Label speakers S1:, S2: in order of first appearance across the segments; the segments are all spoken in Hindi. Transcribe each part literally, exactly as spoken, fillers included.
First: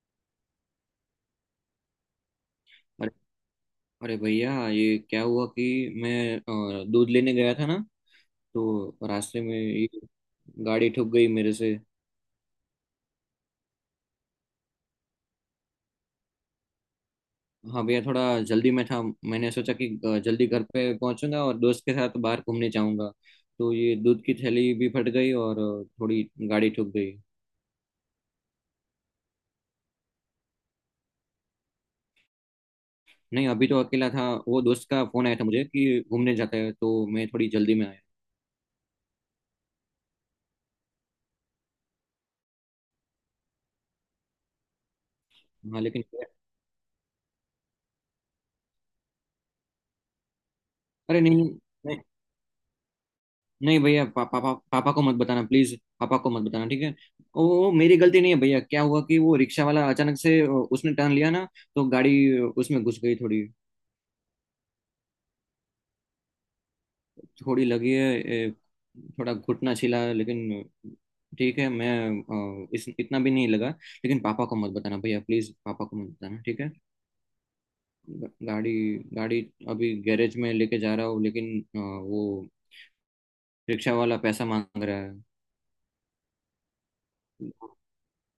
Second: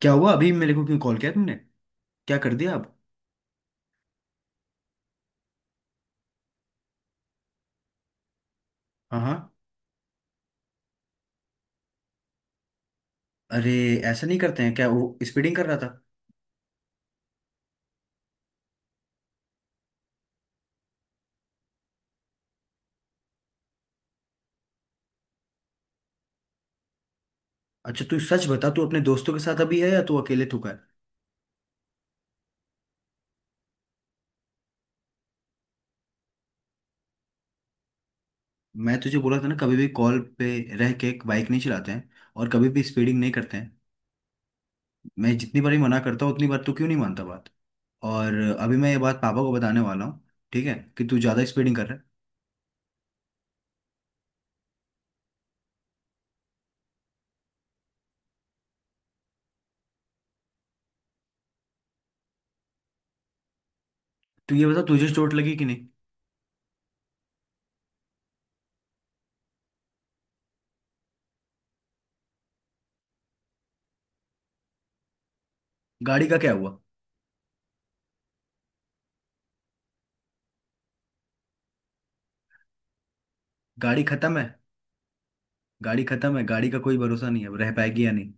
S1: क्या हुआ? अभी मेरे को क्यों कॉल किया तुमने? क्या कर दिया आप?
S2: अरे, अरे भैया, ये क्या हुआ कि मैं अ, दूध लेने गया था ना। तो
S1: हाँ,
S2: रास्ते
S1: हाँ।
S2: में ये गाड़ी ठुक गई मेरे से।
S1: अरे, ऐसा नहीं करते हैं। क्या वो स्पीडिंग कर रहा था?
S2: हाँ भैया, थोड़ा जल्दी में था। मैंने सोचा कि अ, जल्दी घर पे पहुंचूंगा और दोस्त के साथ बाहर घूमने जाऊंगा। तो ये दूध की थैली भी फट गई और अ, थोड़ी गाड़ी ठुक गई।
S1: अच्छा, तू सच बता। तू अपने दोस्तों के साथ अभी है या तू अकेले थूका है?
S2: नहीं, अभी तो अकेला था। वो दोस्त का फोन आया था मुझे कि घूमने जाता है, तो मैं थोड़ी जल्दी में आया।
S1: मैं तुझे बोला था ना, कभी भी कॉल पे रह के बाइक नहीं चलाते हैं और कभी भी स्पीडिंग नहीं करते हैं। मैं जितनी बार ही
S2: हाँ,
S1: मना
S2: लेकिन।
S1: करता हूँ उतनी बार तू क्यों नहीं मानता बात? और अभी मैं ये बात पापा को बताने वाला हूँ, ठीक है, कि तू
S2: अरे,
S1: ज़्यादा
S2: नहीं,
S1: स्पीडिंग कर रहा
S2: नहीं।
S1: है।
S2: नहीं भैया, पा, पापा, पापा को मत बताना। प्लीज पापा को मत बताना, ठीक है। वो वो मेरी गलती नहीं है भैया। क्या हुआ कि वो रिक्शा वाला अचानक से अ, उसने टर्न लिया ना। तो गाड़ी अ, उसमें घुस गई थोड़ी।
S1: तू ये बता, तुझे चोट लगी कि नहीं?
S2: थोड़ी लगी है ए, थोड़ा घुटना छिला है, लेकिन ठीक है। मैं अ, इस इतना भी नहीं लगा, लेकिन पापा को मत बताना भैया। प्लीज पापा को मत
S1: गाड़ी का
S2: बताना,
S1: क्या
S2: ठीक है।
S1: हुआ?
S2: ग- गाड़ी गाड़ी अभी गैरेज में लेके जा रहा हूँ, लेकिन अ, वो रिक्शा
S1: गाड़ी
S2: वाला
S1: खत्म
S2: पैसा
S1: है।
S2: मांग रहा है।
S1: गाड़ी खत्म है। गाड़ी का कोई भरोसा नहीं है, रह पाएगी या नहीं।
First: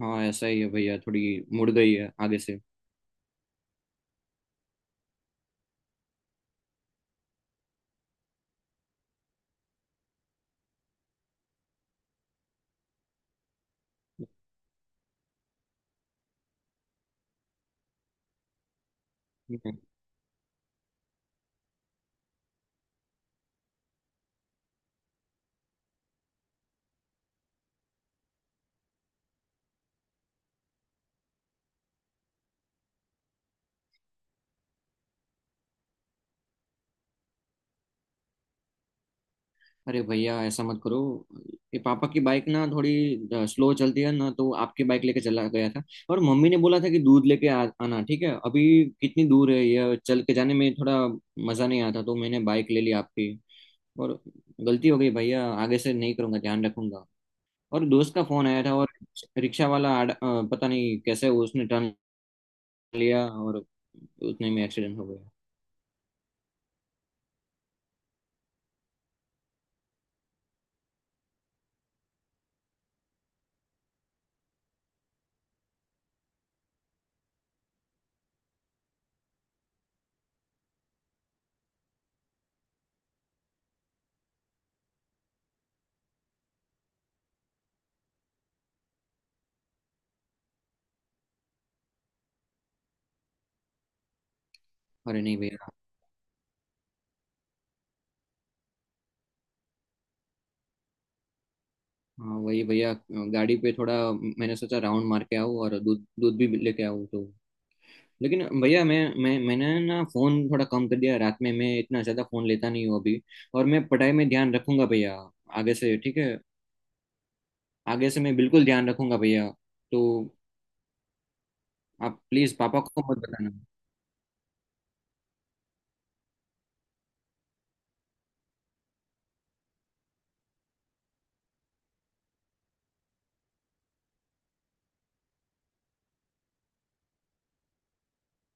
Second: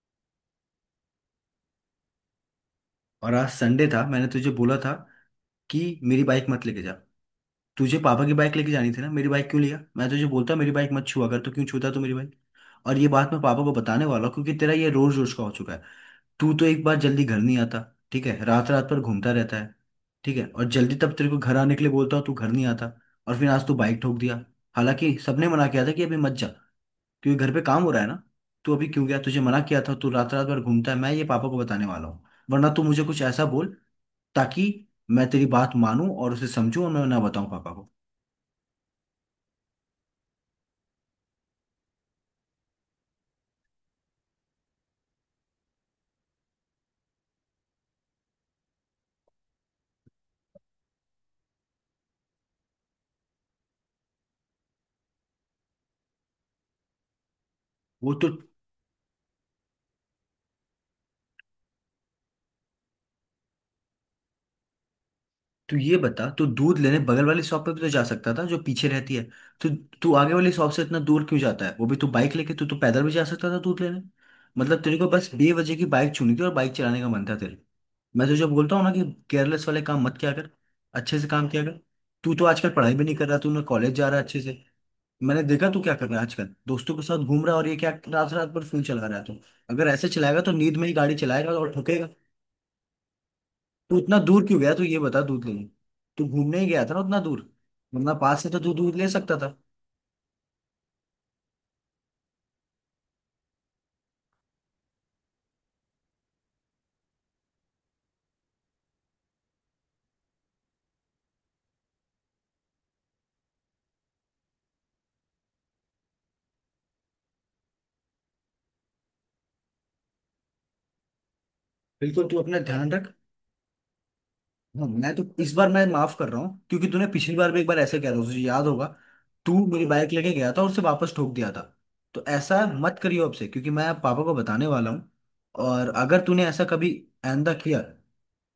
S2: हाँ, ऐसा ही है भैया, थोड़ी मुड़ गई है आगे से।
S1: और आज संडे था, मैंने तुझे बोला था कि मेरी बाइक मत लेके जा। तुझे पापा की बाइक लेके जानी थी ना, मेरी बाइक क्यों लिया? मैं तुझे बोलता मेरी बाइक मत छुआ कर, तो क्यों छूता तू मेरी बाइक? और ये बात मैं पापा को बताने वाला हूँ क्योंकि तेरा ये रोज रोज का हो चुका है। तू तो एक बार जल्दी घर नहीं आता, ठीक है। रात रात पर घूमता रहता है,
S2: हम्म।
S1: ठीक है। और जल्दी तब तेरे को घर आने के लिए बोलता हूँ तू घर नहीं आता। और फिर आज तू बाइक ठोक दिया। हालांकि सबने मना किया था कि अभी मत जा, क्योंकि घर पे काम हो रहा है ना। तू अभी क्यों गया? तुझे मना किया था। तू रात रात भर घूमता है। मैं ये पापा को बताने वाला हूँ। वरना तू मुझे कुछ ऐसा बोल ताकि मैं तेरी बात मानूं और उसे समझूं और मैं ना बताऊं पापा को।
S2: अरे भैया, ऐसा मत करो। ये पापा की बाइक ना थोड़ी स्लो चलती है ना, तो आपकी बाइक लेके चला गया था। और मम्मी ने बोला था कि दूध लेके आ, आना, ठीक है अभी। कितनी दूर है, ये चल के जाने में थोड़ा मजा नहीं आता, तो मैंने बाइक ले ली आपकी। और गलती हो गई भैया, आगे से नहीं करूंगा, ध्यान रखूंगा। और
S1: वो
S2: दोस्त का
S1: तो।
S2: फोन आया था, और रिक्शा वाला आड़- अ, पता नहीं कैसे उसने टर्न लिया और उतने में एक्सीडेंट हो गया।
S1: तू ये बता, तू दूध लेने बगल वाली शॉप पे भी तो जा सकता था जो पीछे रहती है। तू तू आगे वाली शॉप से इतना दूर क्यों जाता है? वो भी तू बाइक लेके। तू तो पैदल भी जा सकता था दूध लेने। मतलब तेरे को बस बेवजह की बाइक चुनी थी और बाइक चलाने का मन था तेरे। मैं तुझे बोलता हूँ ना कि केयरलेस वाले काम मत किया कर, अच्छे से काम किया कर। तू तो आजकल पढ़ाई भी नहीं कर रहा। तू ना कॉलेज जा रहा है अच्छे से। मैंने देखा तू क्या कर रहा है आजकल। दोस्तों के साथ घूम रहा है और ये क्या रात रात भर फोन चला रहा है तू? अगर ऐसे चलाएगा तो नींद में ही गाड़ी चलाएगा और ठोकेगा। तू इतना दूर क्यों गया? तू ये बता।
S2: अरे नहीं
S1: दूध लेने
S2: भैया।
S1: तू घूमने ही गया था ना, उतना दूर? वरना पास से तो तू दूध ले सकता था।
S2: हाँ, वही भैया, गाड़ी पे थोड़ा मैंने सोचा राउंड मार के आऊँ और दूध दूध भी लेके आऊँ तो। लेकिन भैया, मैं मैं मैंने ना फोन थोड़ा कम कर दिया। रात में मैं इतना ज्यादा फोन लेता नहीं हूँ अभी। और मैं पढ़ाई में ध्यान रखूंगा भैया, आगे से ठीक है। आगे से मैं बिल्कुल ध्यान रखूंगा भैया, तो आप
S1: बिल्कुल, तू
S2: प्लीज
S1: अपना
S2: पापा
S1: ध्यान
S2: को
S1: रख।
S2: मत बताना।
S1: हाँ, मैं तो इस बार मैं माफ कर रहा हूँ क्योंकि तूने पिछली बार भी एक बार ऐसे कह रहा था, तुझे याद होगा। तू मेरी बाइक लेके गया था और उसे वापस ठोक दिया था। तो ऐसा मत करियो अब से क्योंकि मैं पापा को बताने वाला हूँ। और अगर तूने ऐसा कभी आइंदा किया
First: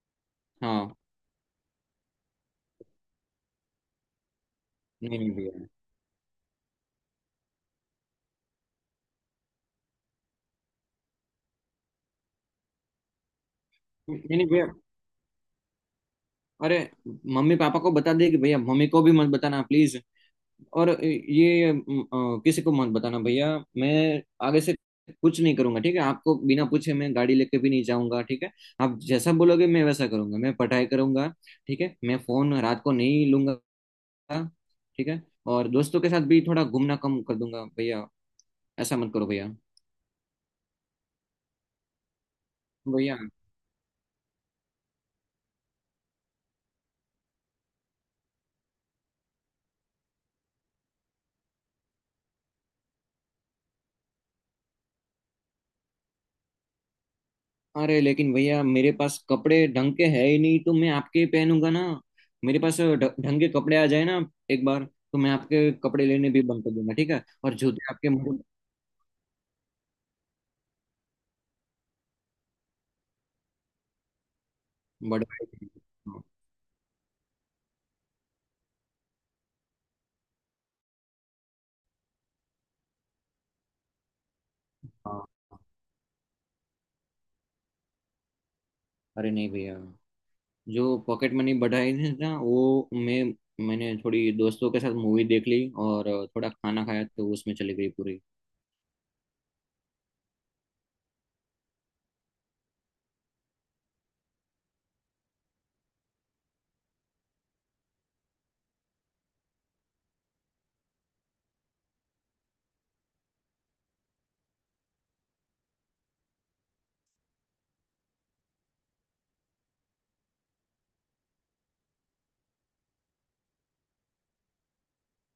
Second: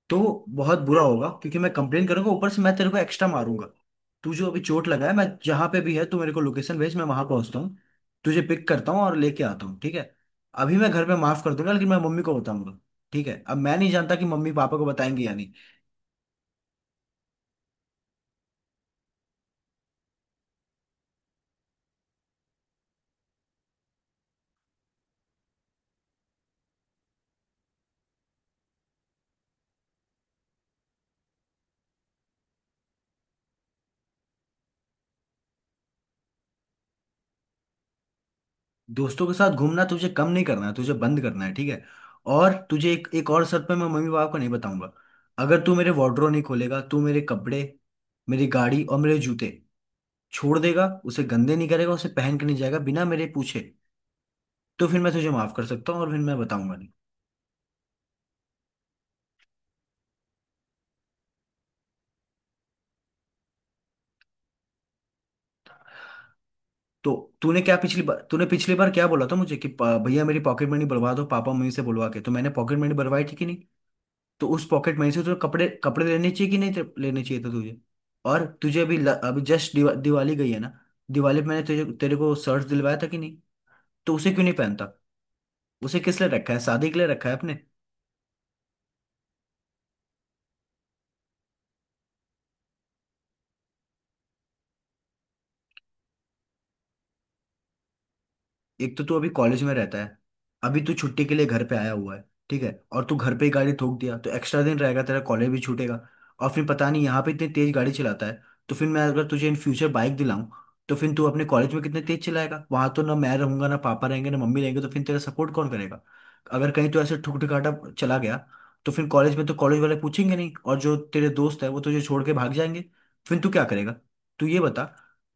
S1: तो बहुत
S2: हाँ,
S1: बुरा होगा, क्योंकि मैं कंप्लेन करूंगा, ऊपर से मैं तेरे को एक्स्ट्रा मारूंगा। तू जो अभी चोट लगा है,
S2: नहीं,
S1: मैं
S2: नहीं भैया।
S1: जहां पे भी है तू, मेरे को लोकेशन भेज, मैं वहां पहुंचता हूँ, तुझे पिक करता हूँ और लेके आता हूँ, ठीक है। अभी मैं घर में माफ कर दूंगा लेकिन मैं मम्मी को बताऊंगा, ठीक है। अब मैं नहीं जानता कि
S2: नहीं, नहीं
S1: मम्मी
S2: भैया,
S1: पापा को बताएंगे या नहीं।
S2: अरे, मम्मी पापा को बता दे कि भैया मम्मी को भी मत बताना, प्लीज। और ये अम, अ, किसी को मत बताना भैया। मैं आगे से कुछ नहीं करूंगा, ठीक है। आपको बिना पूछे मैं गाड़ी लेके भी नहीं जाऊंगा, ठीक है। आप जैसा बोलोगे मैं वैसा करूंगा, मैं पढ़ाई करूंगा, ठीक है। मैं फोन रात को नहीं लूंगा, ठीक है। और दोस्तों के साथ भी थोड़ा घूमना कम कर दूंगा भैया। ऐसा मत
S1: दोस्तों
S2: करो
S1: के साथ
S2: भैया।
S1: घूमना तुझे कम नहीं करना है, तुझे बंद करना है, ठीक है। और तुझे एक
S2: भैया,
S1: एक और शर्त पे मैं मम्मी पापा को नहीं बताऊंगा। अगर तू मेरे वार्डरोब नहीं खोलेगा, तू मेरे कपड़े, मेरी गाड़ी और मेरे जूते छोड़ देगा, उसे गंदे नहीं करेगा, उसे पहन के नहीं जाएगा बिना मेरे पूछे, तो फिर मैं तुझे माफ कर सकता हूँ और फिर मैं बताऊंगा नहीं।
S2: अरे, लेकिन भैया मेरे पास कपड़े ढंग के है ही नहीं, तो मैं आपके ही पहनूंगा ना। मेरे पास ढ- ढंग के कपड़े आ जाए ना एक बार, तो मैं आपके कपड़े लेने भी बंद कर दूंगा, ठीक
S1: तो
S2: है। और
S1: तूने क्या
S2: जूते
S1: पिछली
S2: आपके
S1: बार
S2: मुंह
S1: तूने पिछली बार क्या बोला था मुझे कि "पा- भैया मेरी पॉकेट मनी बढ़वा दो पापा मम्मी से बुलवा के, तो मैंने पॉकेट मनी बढ़वाई थी कि नहीं? तो उस पॉकेट मनी से
S2: बड़ा।
S1: तुझे कपड़े कपड़े
S2: हाँ।
S1: लेने चाहिए कि नहीं, ते- लेने चाहिए थे तुझे। और तुझे अभी ल- अभी जस्ट दिवा, दिवाली गई है ना। दिवाली पे मैंने तुझे तेरे को शर्ट दिलवाया था कि नहीं? तो उसे क्यों नहीं पहनता?
S2: हाँ।
S1: उसे किस लिए रखा है? शादी के लिए रखा है अपने?
S2: अरे नहीं भैया, जो पॉकेट मनी बढ़ाई थी ना, वो मैं मैंने थोड़ी दोस्तों के साथ मूवी देख ली और थोड़ा खाना खाया, तो उसमें चली गई पूरी।
S1: एक तो तू अभी कॉलेज में रहता है, अभी तू छुट्टी के लिए घर पे आया हुआ है, ठीक है, और तू घर पे ही गाड़ी ठोक दिया तो एक्स्ट्रा दिन रहेगा, तेरा कॉलेज भी छूटेगा। और फिर पता नहीं, यहाँ पे इतनी तेज गाड़ी चलाता है, तो फिर मैं अगर तुझे इन फ्यूचर बाइक दिलाऊं, तो फिर तू अपने कॉलेज में कितने तेज चलाएगा? वहां तो ना मैं रहूंगा, ना पापा रहेंगे, ना मम्मी रहेंगे, तो फिर तेरा सपोर्ट कौन करेगा? अगर कहीं तो ऐसे ठुक ठुकाटा चला गया तो फिर कॉलेज में तो कॉलेज वाले पूछेंगे नहीं, और जो तेरे दोस्त है वो तुझे छोड़ के भाग जाएंगे। फिर तू क्या करेगा? तू ये बता।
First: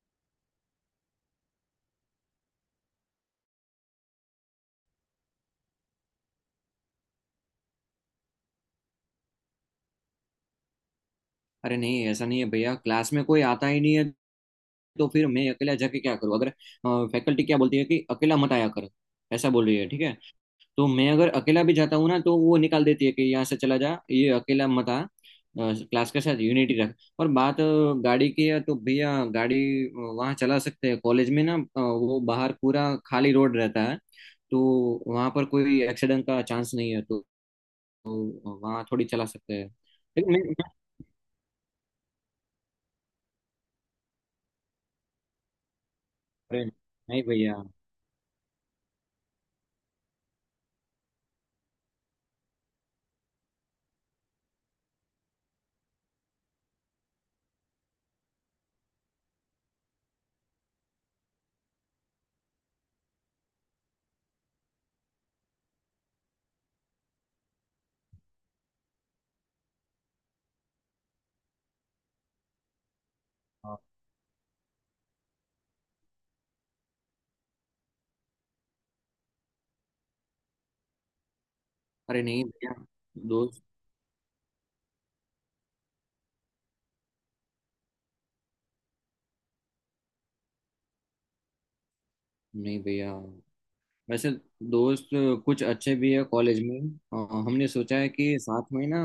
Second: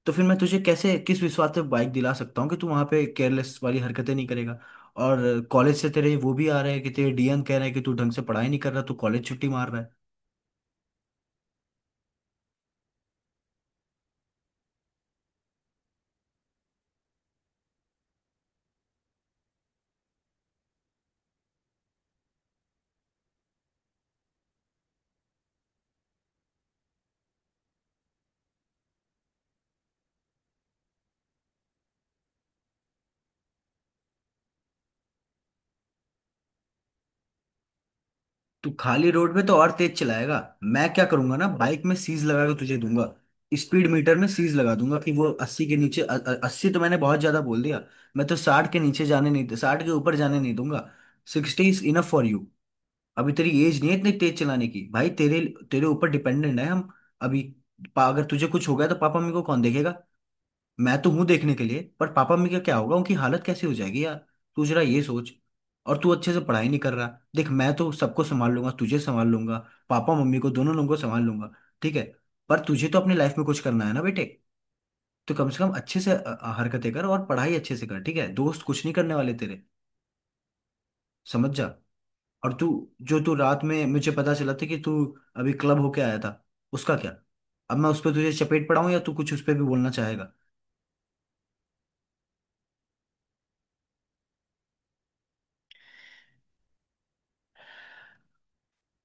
S1: तो फिर मैं तुझे कैसे, किस विश्वास पे बाइक दिला सकता हूँ कि तू वहां पे केयरलेस वाली हरकतें नहीं करेगा? और कॉलेज से तेरे वो भी आ रहे हैं कि तेरे डी एम कह रहे हैं कि तू ढंग से पढ़ाई नहीं कर रहा, तू कॉलेज छुट्टी मार रहा है।
S2: अरे नहीं, ऐसा नहीं है भैया। क्लास में कोई आता ही नहीं है, तो फिर मैं अकेला जाके क्या करूँ? अगर फैकल्टी क्या बोलती है कि अकेला मत आया कर, ऐसा बोल रही है, ठीक है। तो मैं अगर अकेला भी जाता हूँ ना, तो वो निकाल देती है कि यहाँ से चला जा, ये अकेला मत आ, क्लास के साथ यूनिटी रख। और बात अ, गाड़ी की है, तो भैया गाड़ी वहाँ चला सकते हैं कॉलेज में ना। अ, वो बाहर पूरा खाली रोड रहता है, तो वहाँ पर कोई एक्सीडेंट का चांस नहीं है, तो
S1: तू
S2: वहाँ थोड़ी
S1: खाली
S2: चला
S1: रोड में तो
S2: सकते हैं।
S1: और तेज
S2: लेकिन
S1: चलाएगा।
S2: मैं-
S1: मैं क्या करूंगा ना, बाइक में सीज लगा के तुझे दूंगा। स्पीड मीटर में सीज लगा दूंगा कि वो अस्सी के नीचे अ- अ-
S2: अरे
S1: अस्सी तो मैंने बहुत
S2: नहीं
S1: ज्यादा
S2: भैया।
S1: बोल दिया। मैं तो साठ के नीचे जाने नहीं, साठ के ऊपर जाने नहीं दूंगा। Sixty is enough for you. अभी तेरी एज नहीं है इतनी तेज चलाने की, भाई। तेरे तेरे ऊपर डिपेंडेंट है हम अभी। पा- अगर तुझे कुछ हो गया तो पापा मम्मी को कौन देखेगा? मैं तो हूं देखने के लिए, पर पापा मम्मी का क्या होगा? उनकी हालत कैसी हो जाएगी, यार? तू जरा ये सोच। और तू अच्छे से पढ़ाई नहीं कर रहा। देख, मैं तो सबको संभाल लूंगा, तुझे संभाल लूंगा, पापा मम्मी को दोनों लोगों को संभाल लूंगा, ठीक है। पर तुझे तो अपनी लाइफ में कुछ करना है ना, बेटे। तो कम से कम अच्छे से अ, अ, हरकतें कर और पढ़ाई अच्छे से कर, ठीक है। दोस्त कुछ नहीं करने वाले तेरे, समझ जा।
S2: अरे नहीं
S1: और तू
S2: भैया।
S1: जो तू रात
S2: दोस्त?
S1: में मुझे पता चला था कि तू अभी क्लब होके आया था, उसका क्या? अब मैं उस पर तुझे चपेट पड़ाऊं या तू कुछ उस पर भी बोलना चाहेगा?
S2: नहीं भैया, वैसे दोस्त कुछ अच्छे भी है कॉलेज में। अ, हमने सोचा है कि साथ में ना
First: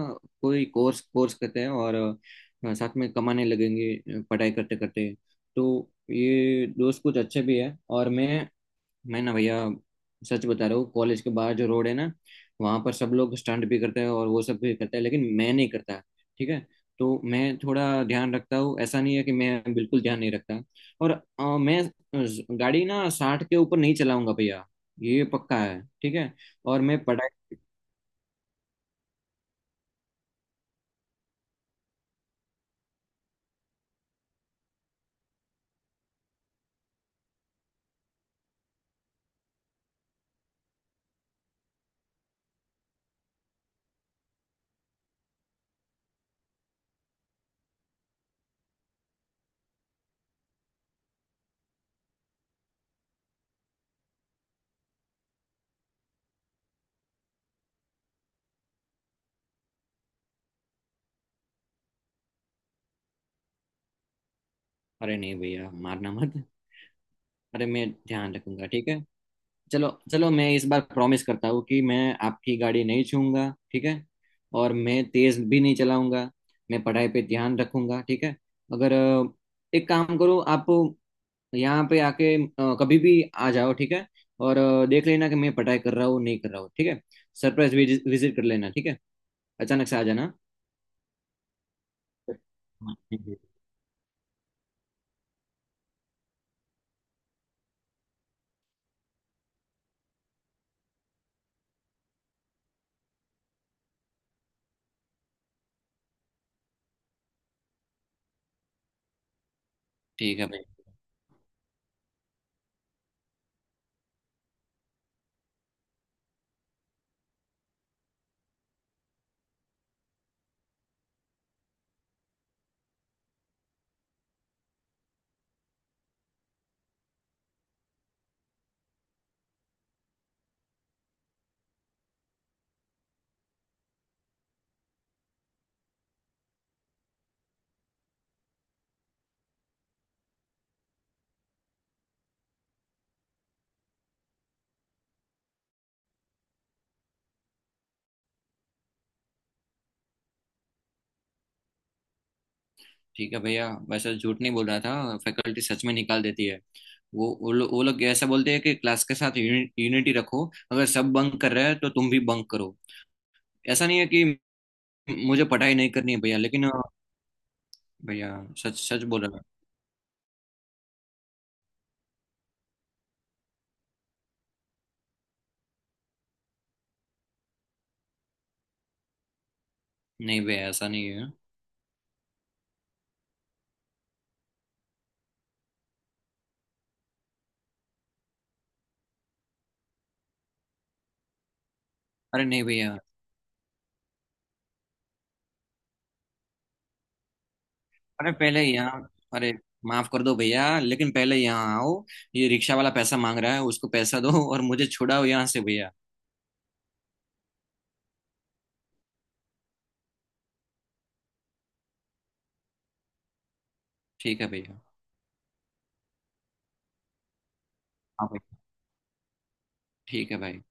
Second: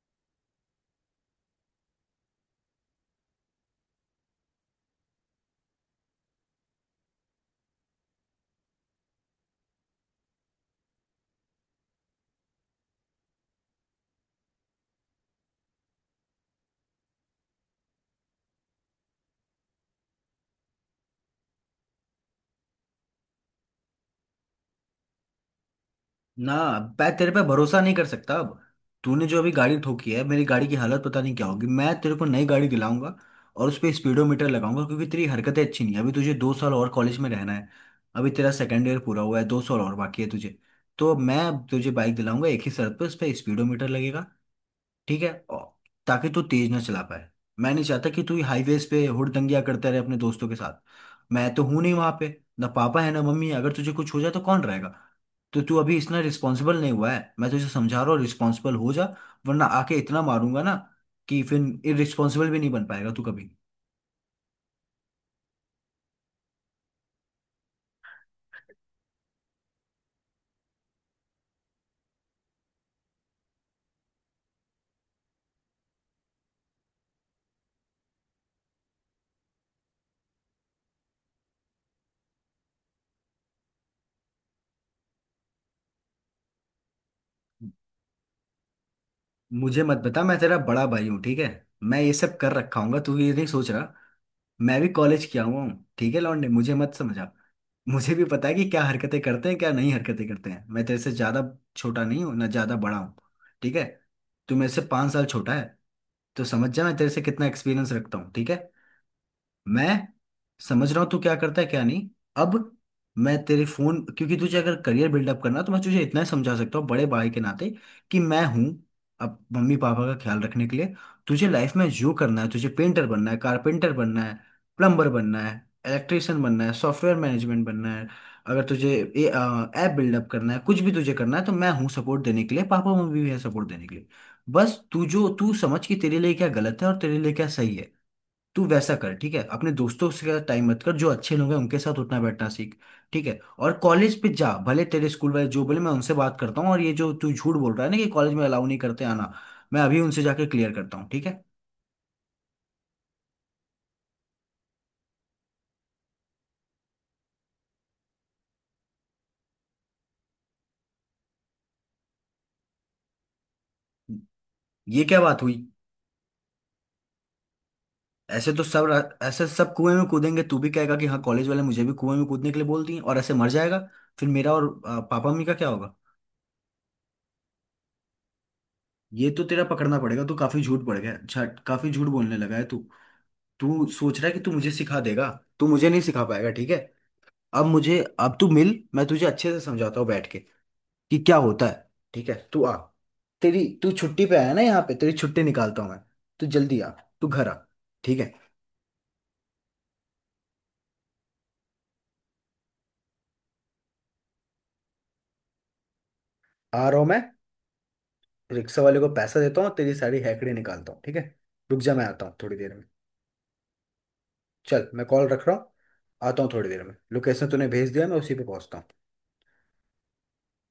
S2: कोई कोर्स कोर्स करते हैं और अ, साथ में कमाने लगेंगे अ, पढ़ाई करते करते। तो ये दोस्त कुछ अच्छे भी है। और मैं मैं ना भैया, सच बता रहा हूँ। कॉलेज के बाहर जो रोड है ना, वहां पर सब लोग स्टंट भी करते हैं और वो सब भी करते हैं, लेकिन मैं नहीं करता, ठीक है। तो मैं थोड़ा ध्यान रखता हूँ, ऐसा नहीं है कि मैं बिल्कुल ध्यान नहीं रखता। और अ, मैं ज- गाड़ी ना साठ के ऊपर नहीं चलाऊंगा भैया, ये पक्का है, ठीक है।
S1: ना,
S2: और मैं
S1: मैं तेरे पे
S2: पढ़ाई।
S1: भरोसा नहीं कर सकता अब। तूने जो अभी गाड़ी ठोकी है, मेरी गाड़ी की हालत पता नहीं क्या होगी। मैं तेरे को नई गाड़ी दिलाऊंगा और उस पर स्पीडोमीटर लगाऊंगा क्योंकि तेरी हरकतें अच्छी नहीं है। अभी तुझे दो साल और कॉलेज में रहना है, अभी तेरा सेकेंड ईयर पूरा हुआ है, दो साल और बाकी है तुझे। तो मैं अब तुझे बाइक दिलाऊंगा एक ही शर्त पे, उस पर स्पीडोमीटर लगेगा, ठीक है, और- ताकि तू तेज ना चला पाए। मैं नहीं चाहता कि तू हाईवेज पे हुड़दंगियां करता रहे अपने दोस्तों के साथ। मैं तो हूं नहीं वहां पे, ना पापा है, ना मम्मी है। अगर तुझे कुछ हो जाए तो कौन रहेगा? तो तू अभी इतना रिस्पॉन्सिबल नहीं हुआ है, मैं तुझे समझा रहा हूँ, रिस्पॉन्सिबल हो जा। वरना आके इतना मारूंगा ना कि फिर इरिस्पॉन्सिबल भी नहीं बन पाएगा तू कभी।
S2: अरे नहीं भैया, मारना मत। अरे, मैं ध्यान रखूंगा, ठीक है। चलो, चलो, मैं इस बार प्रॉमिस करता हूँ कि मैं आपकी गाड़ी नहीं छूऊंगा, ठीक है। और मैं तेज भी नहीं चलाऊंगा। मैं पढ़ाई पे ध्यान रखूंगा, ठीक है। अगर अ, एक काम करो आप, यहाँ पे आके अ, कभी भी आ जाओ, ठीक है। और अ, देख लेना कि मैं पढ़ाई कर रहा हूँ नहीं कर रहा हूँ, ठीक है। सरप्राइज विजिट कर लेना, ठीक है।
S1: मुझे
S2: अचानक से
S1: मत
S2: आ
S1: बता,
S2: जाना।
S1: मैं तेरा बड़ा भाई हूँ, ठीक है। मैं ये सब कर रखा
S2: हाँ,
S1: हूँ, तू
S2: ठीक
S1: ये
S2: है।
S1: नहीं सोच रहा। मैं भी कॉलेज किया हुआ हूँ, ठीक है लौंडे, मुझे मत समझा। मुझे भी पता है कि क्या हरकतें करते हैं क्या नहीं हरकतें करते हैं। मैं तेरे से ज्यादा छोटा नहीं हूँ, ना ज्यादा बड़ा हूँ, ठीक है। तू मेरे से पाँच साल छोटा है, तो समझ जा मैं तेरे से कितना एक्सपीरियंस रखता हूँ, ठीक है। मैं
S2: ठीक है भाई।
S1: समझ रहा हूँ तू क्या करता है क्या नहीं। अब मैं तेरे फोन क्योंकि तुझे अगर करियर बिल्डअप करना है, तो मैं तुझे इतना ही समझा सकता हूँ बड़े भाई के नाते कि मैं हूँ अब मम्मी पापा का ख्याल रखने के लिए। तुझे लाइफ में जो करना है, तुझे पेंटर बनना है, कारपेंटर बनना है, प्लम्बर बनना है, इलेक्ट्रिशियन बनना है, सॉफ्टवेयर मैनेजमेंट बनना है, अगर तुझे ऐप बिल्डअप करना है, कुछ भी तुझे करना है, तो मैं हूँ सपोर्ट देने के लिए, पापा मम्मी भी है सपोर्ट देने के लिए। बस तू जो तू समझ कि तेरे लिए क्या गलत है और तेरे लिए क्या सही है, तू वैसा कर, ठीक है। अपने दोस्तों से टाइम मत कर, जो अच्छे लोग हैं उनके साथ उठना बैठना सीख, ठीक है। और कॉलेज पे जा, भले तेरे स्कूल वाले जो बोले मैं उनसे बात करता हूँ। और ये जो तू झूठ बोल रहा है ना कि कॉलेज में अलाउ नहीं करते आना, मैं अभी उनसे जाके क्लियर करता हूँ, ठीक है।
S2: ठीक है भैया, वैसे तो झूठ नहीं बोल रहा था, फैकल्टी सच में निकाल देती है। वो वो लोग वो लोग ऐसा बोलते हैं कि क्लास के साथ यूनिटी रखो, अगर सब बंक कर रहे हैं तो तुम भी बंक करो। ऐसा नहीं है कि
S1: ये क्या बात
S2: मुझे
S1: हुई?
S2: पढ़ाई नहीं करनी है भैया, लेकिन अ, भैया
S1: ऐसे तो
S2: सच
S1: सब रा-
S2: सच बोल रहा
S1: ऐसे सब कुएं में कूदेंगे। तू भी कहेगा कि हाँ, कॉलेज वाले मुझे भी कुएं में कूदने के लिए बोल दिए, और ऐसे मर जाएगा। फिर मेरा और आ, पापा मम्मी का क्या होगा? ये तो तेरा पकड़ना पड़ेगा,
S2: हूं।
S1: तू
S2: नहीं
S1: काफी
S2: भैया,
S1: झूठ
S2: ऐसा
S1: पड़
S2: नहीं
S1: गया,
S2: है।
S1: अच्छा, काफी झूठ बोलने लगा है तू। तू सोच रहा है कि तू मुझे सिखा देगा। तू मुझे नहीं सिखा पाएगा, ठीक है। अब मुझे अब तू मिल, मैं तुझे अच्छे से समझाता हूँ बैठ के, कि क्या होता है, ठीक है।
S2: अरे नहीं
S1: तू आ।
S2: भैया,
S1: तेरी तू छुट्टी पे आया ना यहाँ पे, तेरी छुट्टी निकालता हूँ मैं। तू जल्दी आ, तू घर आ, ठीक
S2: अरे
S1: है।
S2: पहले यहाँ, अरे माफ कर दो भैया, लेकिन पहले यहाँ आओ। ये रिक्शा वाला पैसा मांग रहा है, उसको पैसा दो और मुझे छुड़ाओ यहाँ से भैया।
S1: आ रहा हूँ मैं। रिक्शा वाले को पैसा देता हूँ, तेरी सारी हैकड़ी निकालता हूँ, ठीक है। रुक जा, मैं आता हूँ थोड़ी देर में।
S2: ठीक है भैया।
S1: चल, मैं कॉल रख रहा हूँ। आता हूँ थोड़ी देर में। लोकेशन तूने भेज दिया, मैं
S2: हाँ
S1: उसी पे
S2: भाई।
S1: पहुँचता हूँ।
S2: ठीक है भाई।